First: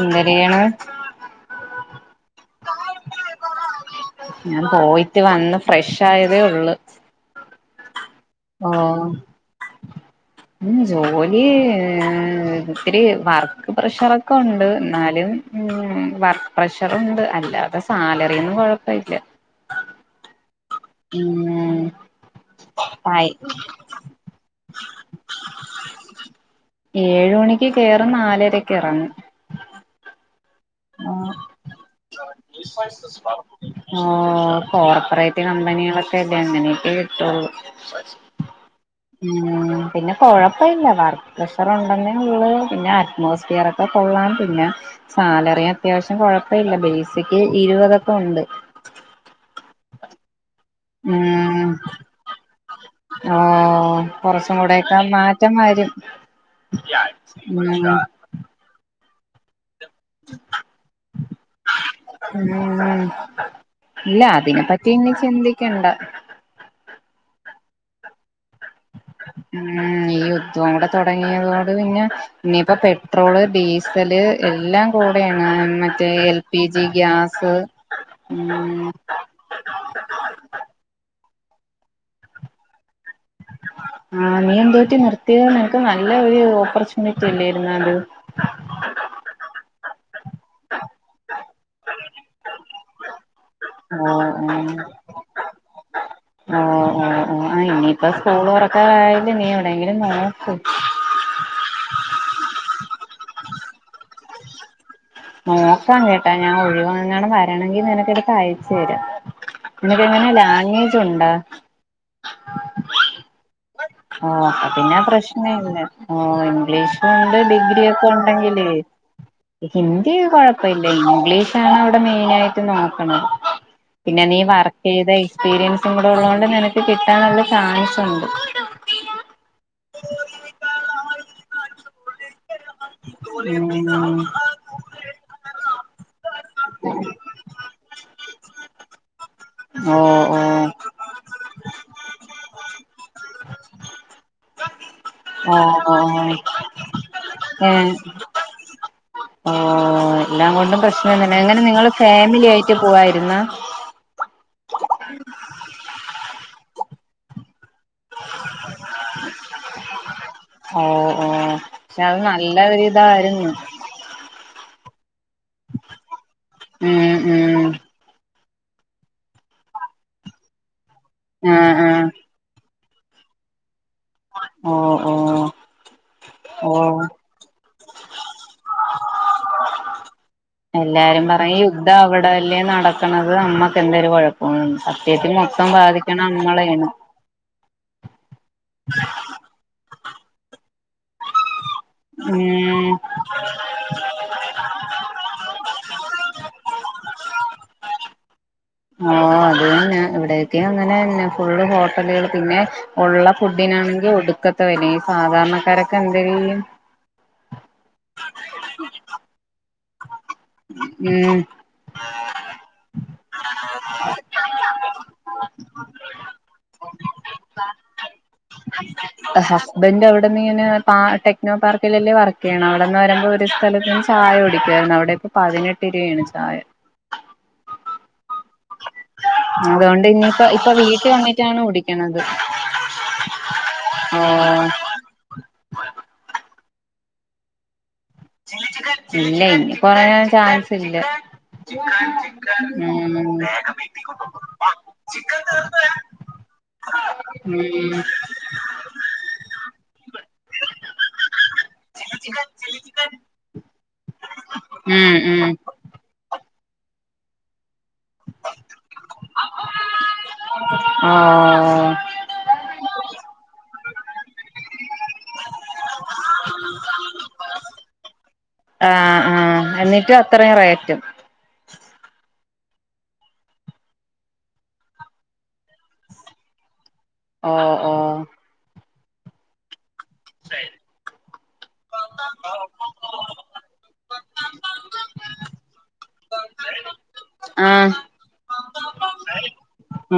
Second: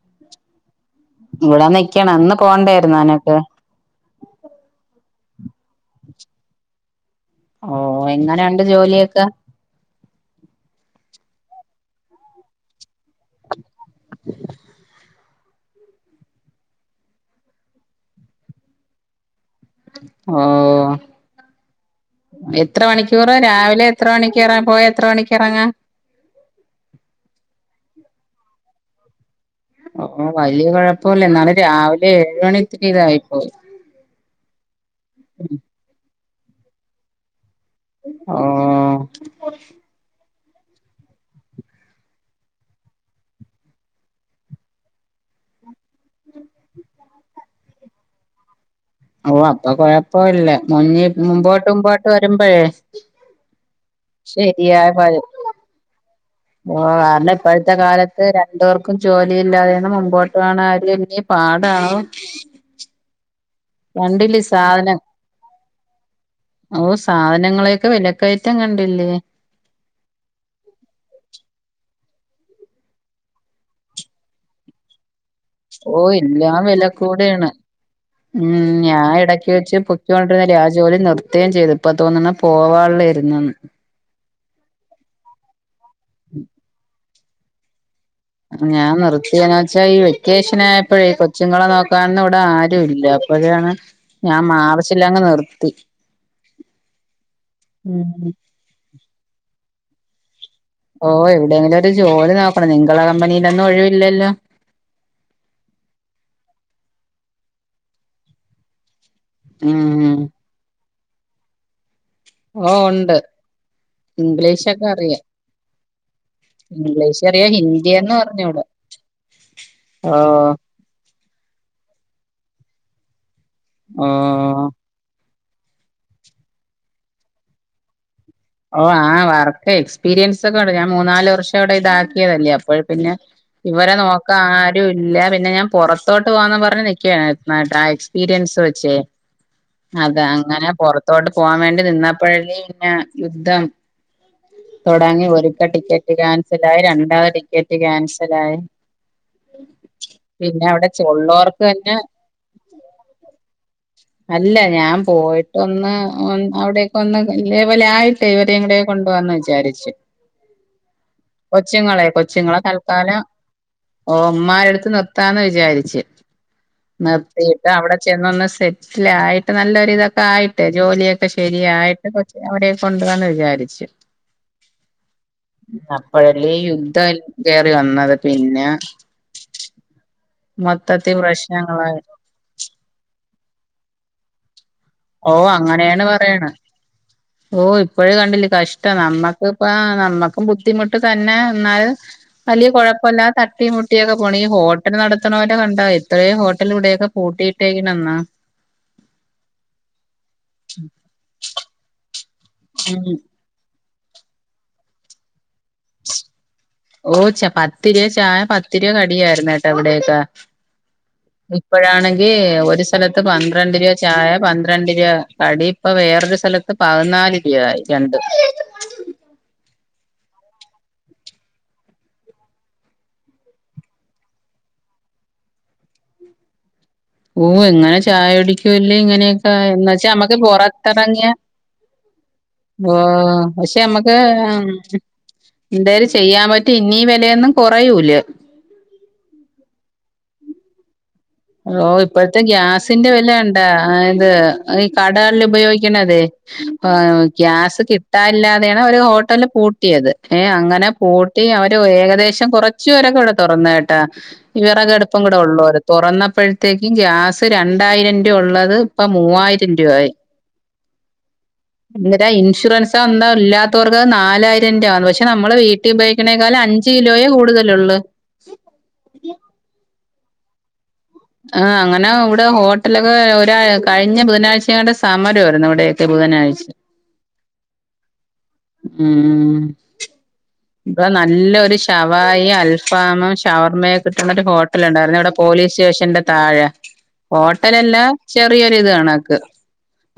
എന്തരെയ്യ്ണ് ഇവിടൊനിക്കണം ഇന്ന് പോണ്ടേര്ന്ന് നിനക്ക് ഞാൻ പോയിട്ട് വന്ന് ഫ്രഷായതേ ഉള്ള് ഓ എങ്ങനൊണ്ട് ജോലിയൊക്കെ ഉം ജോലി ഏ ഒത്തിരി വർക്ക് പ്രഷറൊക്കൊണ്ട് ന്നാലും ഉം വർക്ക് പ്രഷറുണ്ട് അല്ലാതെ സാലറ്യൊന്നും കൊഴ്പ്പല്ല ആഹ് ഉം എത്ര മണിക്കൂറ ആയി രാവിലെ എത്ര മണിക്കെറാ പോയാ എത്ര മണിക്കെറങ്ങാ ഏഴ് മണിക്ക് കേറും നാലരക്കെറങ്ങും ഓ വല്ല്യ കൊഴ്പ്പൊല്ല എന്നാലും രാവിലെ ഏഴ് മണിത്തിരിതായിപ്പോയി കമ്പനികളൊക്കെല്ലെ അങ്ങനെക്കെ കിട്ടുള്ളും ഓ ഉം പിന്ന കുഴപ്പില്ല വർക്ക് പ്രഷർ ഒണ്ടെന്നേ ഉള്ള് പിന്നെ അറ്റ്മോസ്ഫിയർറൊക്കെ കൊള്ളാം പിന്നെ സാലർ റി അത്യാവശ്യം കൊഴപ്പില്ല ബേസിക്ക് ഇരുപതൊക്കൊണ്ട് ഓ അപ്പൊ കൊഴപ്പവില്ല ഇഞ്ഞി ഉം മുമ്പോട്ടുമ്പോട്ട് വരുമ്പഴേ ഓ കൊറച്ചും കൂടെക്കെ മാറ്റം വരും. ഓ കാര്ണം ഇപ്പഴ്ത്തെ ഉം കാലത്ത് രണ്ട്പേർക്കും ജോലിയില്ലാതെന്നും മുമ്പോട്ട് പോണ കാര്യം ഇനി പാടാകും ഉം ഇല്ല കണ്ടില്ലേ അതിനെപ്പറ്റി സാധനം, ഇനി ചിന്തിക്കണ്ട ഓ സാധനങ്ങളെയൊക്കെ വിലക്കയ ഉം ഈ യുദ്ധോം കൂടെ തുടങ്ങിയതോട് പിന്നെ ഇനിയിപ്പോ പെട്രോള് ഡീസല് എല്ലാം കൂട് ട്യേണ് ഓ മറ്റേ എൽ എല്ലാം പി വില ജി കൂടെയാണ് ഗ്യാസ് ഉം ഞാൻ ഇടയ്ക്ക് വെച്ച് പൊക്കോണ്ടിരുന്നില്ലേ ആ ജോലി നിർ തേം ചെയ്ത്, ഇപ്പ തോന്നണ് പോകാനുള്ളേര് ആ നീയെന്തുപറ്റി നിർത്തിയത് നിനക്ക് നല്ല ഒരു ഓപ്പർച്യൂണിറ്റി ഇല്ലേരുന്നോ അത് ഞാൻ നിർത്തിയന പക്ഷെ ഈ വെക്കേഷൻ ആയപ്പഴേ ഈ കൊച്ചുങ്ങളെ നോക്കാനൊന്നും ഇവിടെ ആരുവില്ല അപ്പോഴാണ് ആഹ് ഞാൻ ആഹ് മാർച്ചിൽ അങ്ങു നിർത്തി. ഓ ഓ ഓ ആ ഇനിയിപ്പ ഉം സ്കൂൾ തുറക്കാറായല്ല് നീ എവിടെയങ്കിലും നോക്ക്. ഓ എവിടെയെങ്കിലും ഒരു ജോലി നോക്കണം നിങ്ങള കമ്പനിലൊന്നും ഒഴിവില്ലല്ലോ? നോക്കാം കേട്ടാ ഞാൻ, ഒഴിവെങ്ങാനും വരാണങ്കിൽ നിനക്കെടുത്ത് അയച്ചു തരാം. നിനക്ക് ഉം എങ്ങനെയ ലാംഗ്വേജുണ്ടോ? ഓ ഒണ്ട് ഓ അപ്പൊ പിന്നെ പ്രശ്ന ഇല്ല ഓ ഇംഗ്ലീഷ് ഇംഗ്ലീഷ്ണ്ട് അറിയാം ഡിഗ്രി ഒക്കെ ഹിന്ദിയൊന്നും ഉണ്ടെങ്കിലേ അറിഞ്ഞൂടാ ഹിന്ദി ഓ കൊഴപ്പ ഇല്ല ഇംഗ്ലീഷ് ക്കെയാണവിടെ മെയിനായിട്ട് നോക്കണത് പിന്നെ നീ ഓ വർക്ക് ചെയ്ത എക്സ്പീരിയൻസും കൂടെ ഒള്ളത് കൊണ്ട് നിനക്ക് കിട്ടാനുള്ള ചാൻസുണ്ട്. ഓ ആ വർക്ക് എക്സ്പീരിയൻസ് ഒക്കെ ഒണ്ട് ഞാൻ മൂന്നാല് വർഷം അവിടെ ഇതാക്കിയതല്ലേ അ അ പിന്നെ ഇവരെ ഉം നോക്കാ ആരുവില്ല പിന്നെ ഞാൻ പൊറത്തോട് പോവാന്ന് പറഞ്ഞ് നിക്കയാണ് ആ എക്സ്പീരിയൻസ് വെച്ചേ ഓ അതെ ഓ അങ്ങനെ പൊറത്തോട്ട് പോവാൻ വേണ്ടി നിന്നപ്പഴ് പിന്നെ യുദ്ധം തൊടങ്ങി ഓ ഒരട്ടം ഓ ടിക്കറ്റ് ക്യാൻസൽ ആയി രണ്ടാമതു ഏ ടിക്കറ്റ് ക്യാൻസൽ ആയി [unintelligible] ഓ എല്ലാം കൊണ്ടും പ്രശ്നം തന്നെ, എങ്ങനെ നിങ്ങള് ഫാമിലി ആയിട്ട് പോവായിരുന്നോ? അല്ല ഞാൻ പോയിട്ട് ഒന്ന് അവിടക്കെ ഒന്ന് ഇതേപോലെ ആയിട്ടേ ഇവരേം കൂടെ കൊണ്ടുപോവാന്ന് വിചാരിച്ചു. ഓ ഓ പക്ഷെ കൊച്ചുങ്ങളെ അത് നല്ല കൊച്ചുങ്ങളെ തൽക്കാലം ഒരിതായിരുന്നു ഓ ഉമ്മാരെടുത്ത് നിർ ത്താന്ന് വിചാരിച്ച്, ഉം ഉം നിർത്തിയിട്ട് അവിടെ ചെന്നൊന്ന് റ്റിലാ ആയിട്ട് നല്ലൊരിതൊക്കെ ആയിട്ട് ജോലിയൊക്കെ ആ ആ ശരിയായിട്ട് കൊച് അവിടെ കൊണ്ടുപോന്നു വിചാരിച്ചു, ഓ ഓ അപ്പഴല്ലേ യുദ്ധ ഓ വന്നത് പിന്നെ മൊത്തത്തി എല്ലാരും പറയും യുദ്ധം പ്രശ്നങ്ങളായി അവിടെല്ലേ നടക്കണത് നമ്മക്ക് എന്തരു കുഴപ്പന്ന് സത്യത്തി ഓ മൊത്തം അങ്ങനെയാണ് ബാധിക്കണ പറയണെ ങ്ങളെയാണ്. ഓ ഇപ്പോഴേ കണ്ടില്ല കഷ്ടം നമ്മക്കിപ്പ നമ്മക്കും ബുദ്ധിമുട്ട് തന്നെ എന്നാല് വലിയ ഉം കുഴപ്പല്ലാതെ തട്ടീം മുട്ടിയൊക്കെ പോണ്, ഈ ഹോട്ടല് നടത്തുന്നവരെ കണ്ടോ ഇത്രേം ഹോ ട്ടലിവിടെക്കെ പൂട്ടിട്ടേക്ക്ണെന്നോ. ഓ അഅതുതന്നെ ഇവിടെയൊക്കെ അങ്ങനെന്നെ ഫുള്ള് ഹോട്ടലുകൾ പിന്നെ ഉം ഒള്ള ഫുഡിനാണെങ്കി ഒടുക്കത്തെ വെലെയും ഈ സാധാരണക്കാരൊക്കെ എന്തര് ചെയ്യും. പത്തുരുപ ചായ പത്തുരുപ കടിയായിരുന്നു കേട്ടോ ഇവിടെയൊക്കെ ഉം ഇപ്പഴാണെങ്കി ഒരു സ്ഥലത്ത് പന്ത്രണ്ട് രൂപ ചായ പന്ത്രണ്ട് രൂപ കടി ഇപ്പ വേ റൊരു സ്ഥലത്ത് പതിനാല് രൂപായി രണ്ടും. ആ അവിടെന്ന് ഇങ്ങനെ പാ ടെക്നോ പാർക്കിലല്ലേ വർക്ക് ചെയ്യണെ അവിടെന്ന് വരുമ്പോൾ ഒരു സ്ഥലത്ത്ന്ന് ചായ കുടിക്കുവായിരുന്നു അവിടെ ഇപ്പം പതിനെട്ട് രൂപയാണ് ചായ ഓ എങ്ങനെ ചായ ിക്ക ഇങ്ങനെയൊക്കെ എന്നച്ച അതുകൊണ്ട് നമ്മക്ക് ഇനിയിപ്പ ഇപ്പൊ വീട്ടിൽ പുൊറത്തിറങ്ങിയ വന്നിട്ടാണ് കുടിക്കണത് ഓ പക്ഷെ നമ്മുക്ക് ഓ എന്തായാലും ചെയ്യാൻ പറ്റ പിന്നീ വെലയൊന്നും കൊറയൂ ഇല്ല ഇനി കൊറയാ ചാൻസ് ഇല്ല ഓ ഇപ്പോഴത്തെ ഗ്യാസിന്റെ വിലണ്ട അത് ഈ കടകൾല് ഉപയോഗിക്കണതേ ആ ഗ്യാസ് കിട്ടാല്ലാതെയാണ് അവര് ഹോട്ടലൽ പൂട്ടിയത് ഏ അങ്ങനെ പൂ ട്ടി അവര് ഏകദേശം കൊറച്ച് വിറകടു തുറന്നേട്ടാ ഉം ഉം വിറകടുപ്പും കുടെ ഉം ഉം ഒള്ളോര് തൊറന്നപ്പഴ്ത്തേക്കും ഗ്യാസ് രണ്ട് രണ്ടായിരം രൃ ഉള്ളത് ഇപ്പ മൂവായിരം രൂപായി ആഹ് ഇന്തിര ഇൻഷുറൻസാ ന്താ ഇല്ലാത്തോർക്ക് നാലായിരം രുആന്ന് പക്ഷെ നമ്മള് വീട്ടി ഉപയോഗിക്കണേക്കാളും അഞ്ച് അഞ്ച് കിലോയേ കൂടുതലൊള്ള് ആഹ് ആഹ് അത്രേം റേറ്റും ആ അങ്ങനെ ഇവിടെ ഹോട്ടലൊക്കെ ഒരാ കഴിഞ്ഞ ബുധനാഴ്ച ആണ്ട് സമരമായിരുന്നു ഇവിടയൊക്കെ ബുധനാഴ്ച ഓ ഓ ഉം ഇപ്പ നല്ലൊരു ഷവായി അൽഫാമം ഷവർമ്മയ കിട്ടന്ണ ഒരു ഹോട്ടലുണ്ടായിരുന്നു ഇവിടെ പോലീസ് സ്റ്റേഷന്റെ താഴെ ആഹ് ഹോട്ടലല്ല ചെറിയൊരി ഇത് കണക്ക്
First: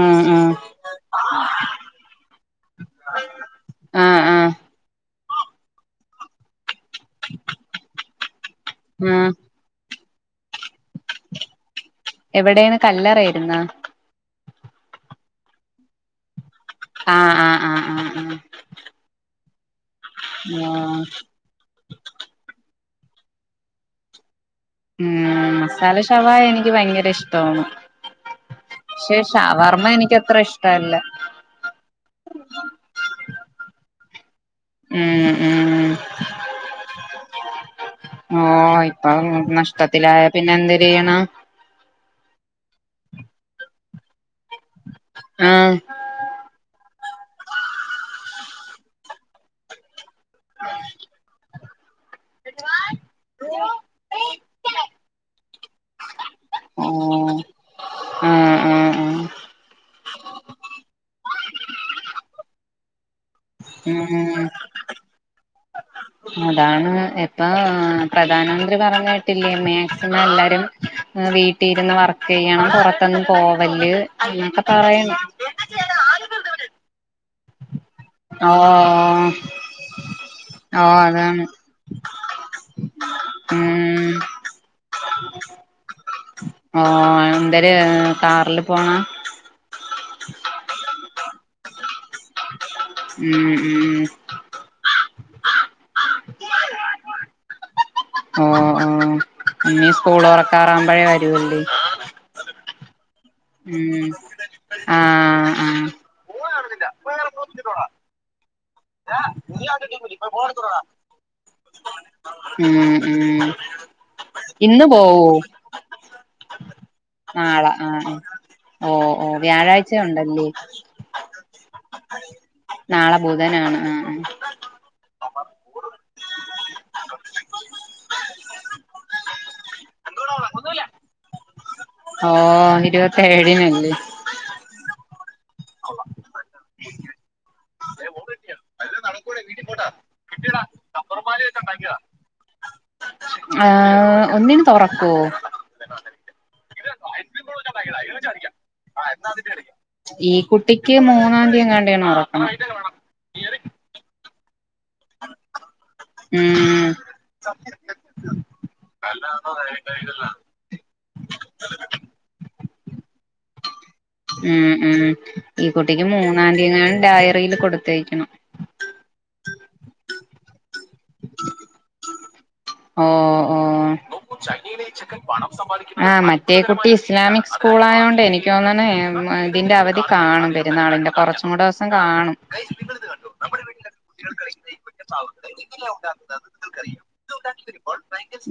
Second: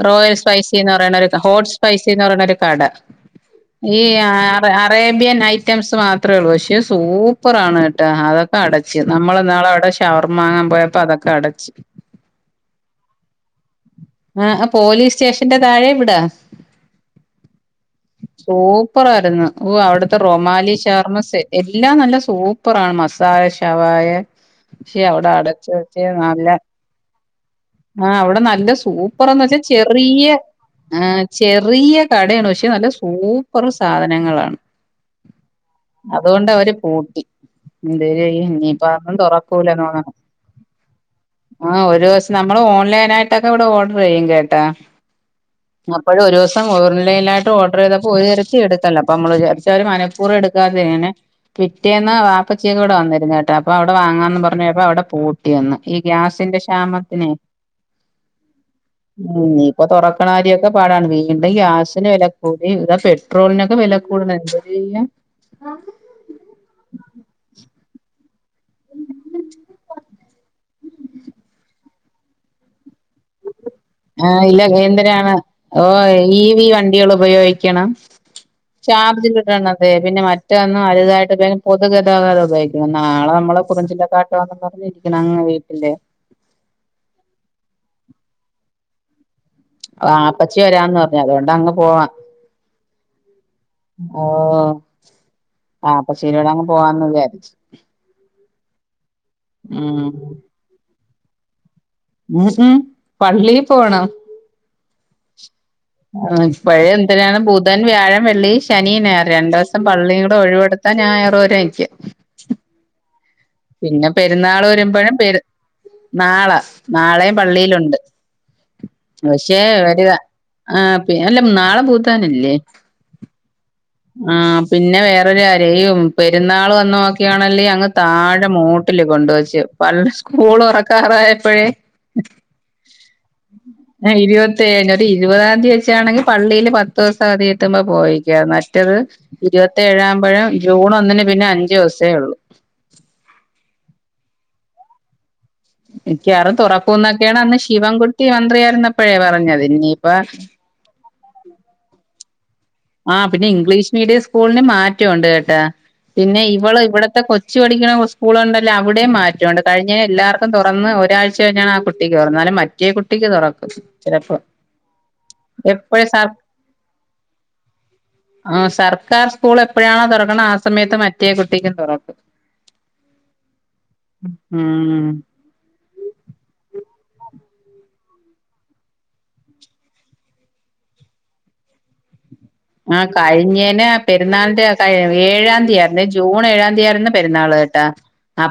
ഉം റോയൽ ഉം സ്പൈസിന്ന് പറയണ ഒരു ആഹ് ഹോട്ട് സ്പൈസീന്ന് പറയണ ഒരു കട ഈ ആഹ് ആറ അറേ ബ്യൻ ഐറ്റംസ് മാത്രേള്ളൂ പക്ഷേ സൂപ്പർാണ് കേട്ട അതൊക്കെ അടച്ച് ആഹ് നമ്മൾ നാളവിടെ ഷവർമ വാങ്ങാൻ പോയപ്പ അതൊക്കെ അടച്ച് എവിടെയന്ന് കല്ലറയിരുന്നാ ആഹ് അ പോലീസ് സ്റ്റേഷന്റെ താഴെ ഇവിടാ ആഹ് ആഹ് ആഹ് ആഹ് ആഹ് സൂപ്പറായിരുന്നു ഓ അവിടുത്തെ റൊമാലി ആഹ് ഷവർമ സെറ്റ് എല്ലാം നല്ല സൂപ്പ് സൂപ്പറാ മസാല ശവായ ശേ ഉം അവിടെ അടച്ച് മസാല വെച്ചേ ഷവായ നല്ല എനിക്ക് ഭയങ്കര ഇഷ്ടമാണ് ആ അവിടെ നല്ല പക്ഷെ സൂപ്പർന്ന് വെച്ചാ ഷവർമ്മ ചെറിയ എനിക്കത്ര ഇഷ്ടല്ല ചെറിയ കടയാണ് പക്ഷേ നല്ല സൂപ്പർ സ സാധനങ്ങളാണ് ഉം ഉം അതുകൊണ്ട് അവര് പൂട്ടി എന്തര് ഓ യ്യാൻ ഇനിപ്പ ഇപ്പൊ അതും തൊറക്കൂലാതോന്നണ് നഷ്ടത്തിലായ പിന്നെ എന്തെര് ചെയ്യണം ആഹ് ഒരു ദിവസം നമ്മള് ഓ ഓലൈനാട്ടൊക്ക ഇവിട ഓർഡർ ചെയ്യും കേട്ട ആഹ് അപ്പഴ് ഒരു ദിവസം ഓൺലൈായിട്ട് ഓർഡർ ചെയ്തപ്പോൾ ഒര്തരത്തിൽ എടുക്കല്ല അപ്പൊ നമ്മൾ വിചാരിച്ച് അവര് മനപ്പൂർവം എടുക്കാതെ അങ്ങനെ പി പിറ്റേന്ന് വാപ്പിച്ചിക്ക ഇവിടെ വന്നിരുന്നു കേട്ട അപ്പൊ അവിടുന്ന് വാങ്ങാന്ന് പറഞ്ഞ്പ്പോയപ്പോ അവിടെ പൂട്ടിയന്ന് ഗ്യാസിന്റെ ഓ ക്ഷാമത്തിനെ ആഹ് ആഹ് ആഹ് ഉ ഇപ്പൊ തുറക്കണ കാര്യൊക്കെ പാടാണ് വീണ്ടും ഗ്യാസിന് വെല കൂടി ഇതാ പെട്ട് ഉം അതാണ് എപ്പാ പ്രധാനമന്ത്രി പറഞ്ഞ കേട്ടില്ലേ മാക്സിമം എല്ലാരും വീട്ടിര്ന്നു വർ ചെയ്യണം പൊറത്തൊന്നും പോ ആ ഇല്ല എന്തിനാണ് ഓ വി വണ്ടികൾ ഉപയോഗിക്കണം ഓ ശാബ്ജ കിട്ടണംതെ പിന്നെ മറ്റൊന്നും ഓ അതാണ് വലുതായിട്ട് പൊതുഗതാഗതം ഉപയോഗിക്കുന്ന നാളെ നമ്മളെ ഉം പുറഞ്ചില്ലക്കാട്ട് വന്നന്ന് പറഞ്ഞിരിക്ക അ വീട്ടില് ഓ എന്തര് കാറില് പോണ ആപ്പച്ചി വരാന്ന് പറഞ്ഞു അതുകൊണ്ടങ്ങ് പോവാം ഉം ഉം ഓ ആ അപ്പൊ ശെരിടങ്ങ് പോവാന്ന് വിചാരിച്ച് ഉം ഉം ഇനീ ഉം സ്കൂളു തൊറക്കാറാവുമ്പഴേ വരുവല്ലേ ഊ ഹു പള്ളീ പോണം ആ ആ ഇപ്പഴേ എന്തിനാണ് ബുധൻ വ്യാഴം വെള്ളി ശനി നായർ രണ്ടു ദിവസം പള്ളിയൂ ടെ ഒഴിവെടുത്താ ഞായറു വരെ ഇരിക്കാം ഉം ഉം പിന്നെ പെരുന്നാളു ഇന്ന് വരുമ്പഴും പോവോ പെരു നാളെ നാളെയും നാളെ പള്ളിയിലുണ്ട് ആഹ് ആഹ് ഓ ഓ പക്ഷേ വ്യാഴാഴ്ച വരുവാ ഉണ്ടല്ലേ ആ പി അല്ല നാളെ ബുധനല്ലേ നാളെബുധനാണ് ആ പിന്നെ വേറൊരു കാര്യം ഈ പെരുന്നാളു വന്നു നോക്കിയാണെങ്കിൽ അങ്ങ് താ മൂട്ടിലെ കൊണ്ടെ വച്ചു പള്ളി സ്കൂളു തുറക്കാറായപ്പഴേ ഓ ഇരുവത്തെഴുനല്ലേ ഇരുപത്തേഴിന് ഇരുപതാം തീയതി വച്ചാണെങ്കി പള്ളീല് പത്തീസം അതി എത്തുമ്പോ പോയിക്ക മറ്റത് ഇരുപത്തേഴാവുമ്പഴെ ജൂൺ ഒന്നിന് പിന്നെ അഞ്ച്ചൂസേ ഉള്ളു ആ ഒന്നിനു തൊറക്കുവോ മിക്കവാറും തൊറക് തൊറക്കൂന്നൊക്കെയാണ് അന്ന് ശിവൻകുട്ടി മന്ത്രിയായിരുന്നപ്പോഴേ പറഞ്ഞത് ഇനിയിപ്പ ണ്ടിയറോ [unintelligible] ആ പിന്നെ ഇംഗ്ലീഷ് മീഡിയം സ്കൂളിന് മാറ്റണ്ട് കേട്ടാ പിന്നെ ഇവളെ ഉം ഇവിടുത്തെ കൊച്ചു പഠിയ്ക്കുന്ന സ്കൂളുണ്ടല്ലോ അവിടെം മാറ്റണ്ട് കഴിഞ്ഞ എല്ലാർക്കും തൊറന്ന് ഒരാഴ്ച കഴിഞ്ഞ ആ കുട്ടിക്ക് തുറന്നാലും മറ്റേ കുട്ടിക്ക് തൊ റക്കും ചിലപ്പം ഉം ഉം ഈ എപ്പ കുട്ടിക്ക് മൂന്നാം തീയതിന്നാണെ ഡയറി ആ സർക്കാർ സ്കൂൾ എപ്പഴാണോ തുറക്കണെ സമയത്ത് മറ്റേ കുട്ടിക്കും തൊറക്കും ഓ ഓ ഉം ഉം ആ മറ്റേ കുട്ടി ഇസ്ലാമിക് സ്കൂൾ ആയോണ്ട് എനിക്ക് തോന്നന്നെ ഇതിന്റെ അവധി കാണും പെരുന്നാളിന് പിന്നെ കുറച്ചും കൂടെ ദിവസം കാണും ആ കഴിഞ്ഞേനെ പെരുന്നാളിന്റെ ഏഴാന്തിയാ പിന്നെ ജൂൺ ഏഴാം തീയതി ആയിരുന്നു പെരുന്നാളെ കേട്ടാ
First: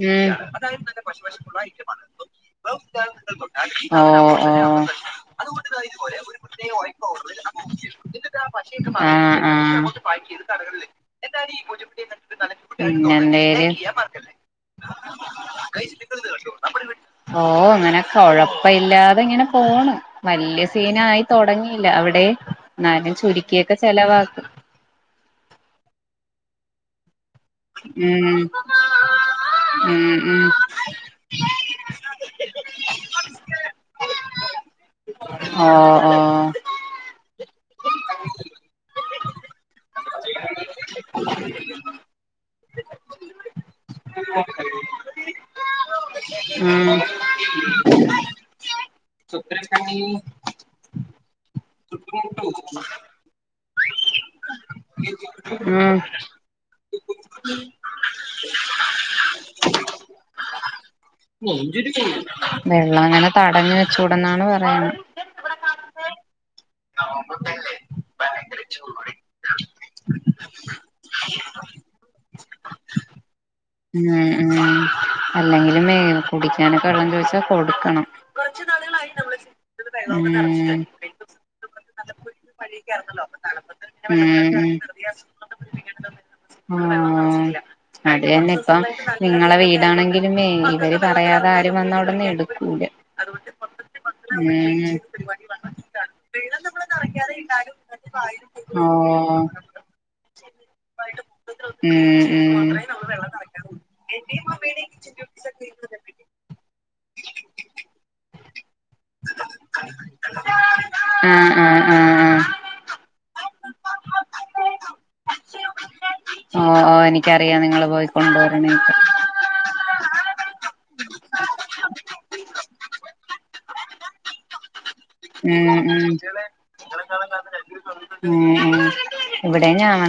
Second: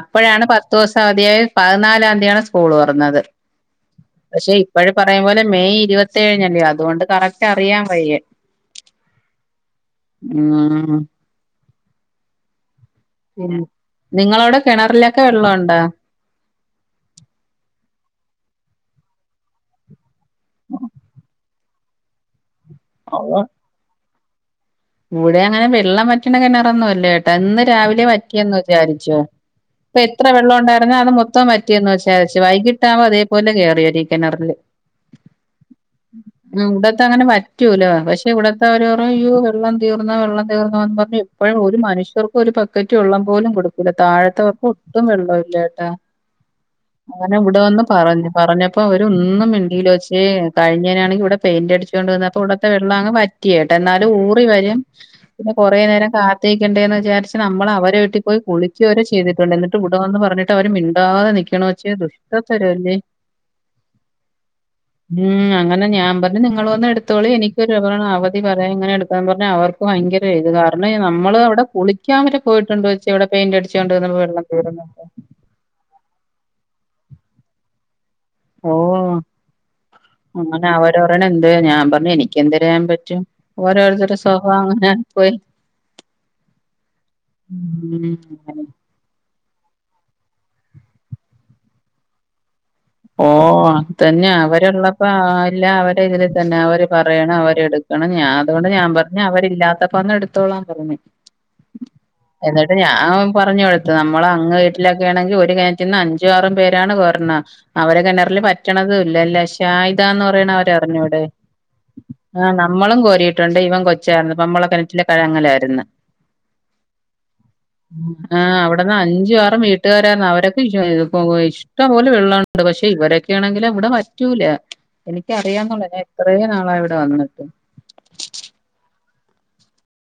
ഉം പത്തെ ദിവസം അവധായി പതിനാലാം തീയതി യാണ് സ്കൂളു തൊറന്നതെ ഓ പക്ഷെ ഓ ഇപ്പഴു പറയും പോലെ മെയ് ഇരുപത്തേ ഴിനല്ലോ അതുകൊണ്ട് കറക്റ്റ് കറിയാൻ വയ്യേ ആ ആ പിന്നെ പിന്നെ എന്തര് നിങ്ങളവിടെ കിണറിലൊക്കെ വെള്ളമുണ്ടോ [unintelligible] ഓ അങ്ങനെ കൊഴപ്പയില്ലാ അതിങ്ങനെ പോണു വല്യ സീനായി തൊടങ്ങിയില്ല അവിടെ എന്നാലും ചുരുക്കിയൊക്കെ ചെലവാക്കും കൂടെ അങ്ങനെ വെള്ളം പറ്റണ കെണറൊന്നുമല്ല കെട്ടോ എന്ന് രാവിലെ വ ഉം റ്റിയന്ന് വിചാരിച്ചോ ഇപ്പൊ ഉം എത്ര ഉം വെള്ളം ഉണ്ടായിരുന്നോ അത് മൊത്തം വറ്റിയന്ന് വച്ച അത്യാവശ്യ വൈകിട്ടാവോ അതേപോലെ കേറി വരും ഈ കിണറില് ആ ആ പറ്റൂല പക്ഷെ ഇവിടത്തെ ഓരോരോ ഉറാ വെള്ളം തീർന്നു വെള്ളം തീർന്നു എന്നും പറഞ്ഞ ഇപ്പഴും ഒരു മനുഷ്യർക്കും ഒരു ബക്കറ്റ് വള്ളം പോലും കൊടുക്കൂല്ല താഴത്തെ ഒട്ടും വെള്ളോല്ലാട്ടോ ഉം അങ്ങനെ ഇവിടെ വന്ന് പറഞ്ഞു പറഞ്ഞപ്പോ അവരൊന്നും മിണ്ടലോച്ചേ കഴിഞ്ഞേനാണെങ്കി ഇവിടെ പെയിന്റടിച്ചോണ്ട് വന്ന് അപ്പൊ ഇവിടത്തെ വെള്ളം അങ്ങ് വറ്റി കേട്ടോ എന്നാലും ഊറി വരും പിന്നെ കുറേ ഉം നേരം കാത്തി ണ്ടേന്നെ വിചാരിച്ച് നമ്മൾ അവരെ വെട്ടി പോയി കുളിച്ചുവരെ ചെയ്തിട്ടുണ്ട് എന്നിട്ടിവിടെ വന്നു പറഞ്ഞിട്ടവരെ മിണ്ടാതെ നിക് വെള്ളം അങ്ങനെ തടഞ്ഞ് വെച്ചൂടന്നാണ് പറയുന്നെ ഉം അങ്ങനെ ഞാൻ പറഞ്ഞു നിങ്ങൾ വന്നു എടുത്തോളി ഇങ്ങനൊരു അവധി അപ്പൊ ഞാൻ പറഞ്ഞ് അവർക്ക് ഭയങ്കര ഇത് കാരണേ നമ്മള് അവിടെ കുളിക്കാൻ വരെ പോയിട്ടുണ്ട് വെച്ച് ഇവിടെ പെയിന്റടിച്ച് കൊണ്ട് ഉം വന്ന വെള്ളം ഉം വീഴുന്നുണ്ട് അല്ലെങ്കിലും വേ കുടിക്കാനൊക്കെ വെള്ളം ചോദിച്ചാ കൊടുക്കണം ഓ അങ്ങനെ അവര് പറയണ് എന്തേ ഞാൻ പറഞ്ഞ് എനി എനിക്കെന്തര് ചെയ്യാൻ പറ്റും ഓരോരുത്തരുടെ സ്വഭാവം അങ്ങനെ ആയി പോയി ആ ഉം അതന്നെ ഇപ്പം നിങ്ങളെ വീടാണെങ്കിലുമേ ഇവര് പറയാതെ ആരും വന്നവിടന്ന് എടുക്കൂല തന്നെ അവരുള്ളപ്പോ ആ എല്ലാ ഇതിൽ തന്നെ അവര് പറയണം അവര് എടുക്കണം ഞാൻ അതുകൊണ്ട് ഞാൻ പറഞ്ഞ് ഓഹ് അവരില്ലാത്തപ്പം അങ്ങ് എടു തോളം പറഞ്ഞെ ഉം ഉം എന്നിട്ട് ഞാൻ പറഞ്ഞ് അവ ത്ത് നമ്മള് അങ്ങ് വീട്ടിലൊക്കെ ആണെങ്കി ഒരു കേണറ്റീന്ന് അഞ്ചും ആറും പേരാണ് കൊരണേ അവരെ കിണറില് വറ്റണതും ഇല്ല ല ഷായിദാന്ന് പറയണ അവരെ അറിഞ്ഞൂടെ ആഹ് ആഹ് ആഹ് ആ ആഹ് നമ്മളും കോരിട്ടുണ്ട് ഇവൻ കൊച്ചായിരുന്നപ്പോ നമ്മളെ കെണറ്റിലെ കഴങ്ങലായിരുന്ന് ഓ ഓ എനിക്കറിയാം നിങ്ങള് പോയി കൊണ്ടുവരണെക്കേ കൂട്ടുകാരായിരുന്ന് അവരൊക്കെ ഇ ഇഷ്ടംപോലെ വെള്ളാണ് ഉണ്ട് പക്ഷെ ഇവരൊക്കെയാണെങ്കില് ഇവിടെ വറ്റൂല എനിക്ക് ഉം അറിയാംന്നൊള്ള ഞാൻ ഇത്രയും നാളായി ഇവിടെ വന്ന് ഏ ഏ ഇവിടെയും ഞാന്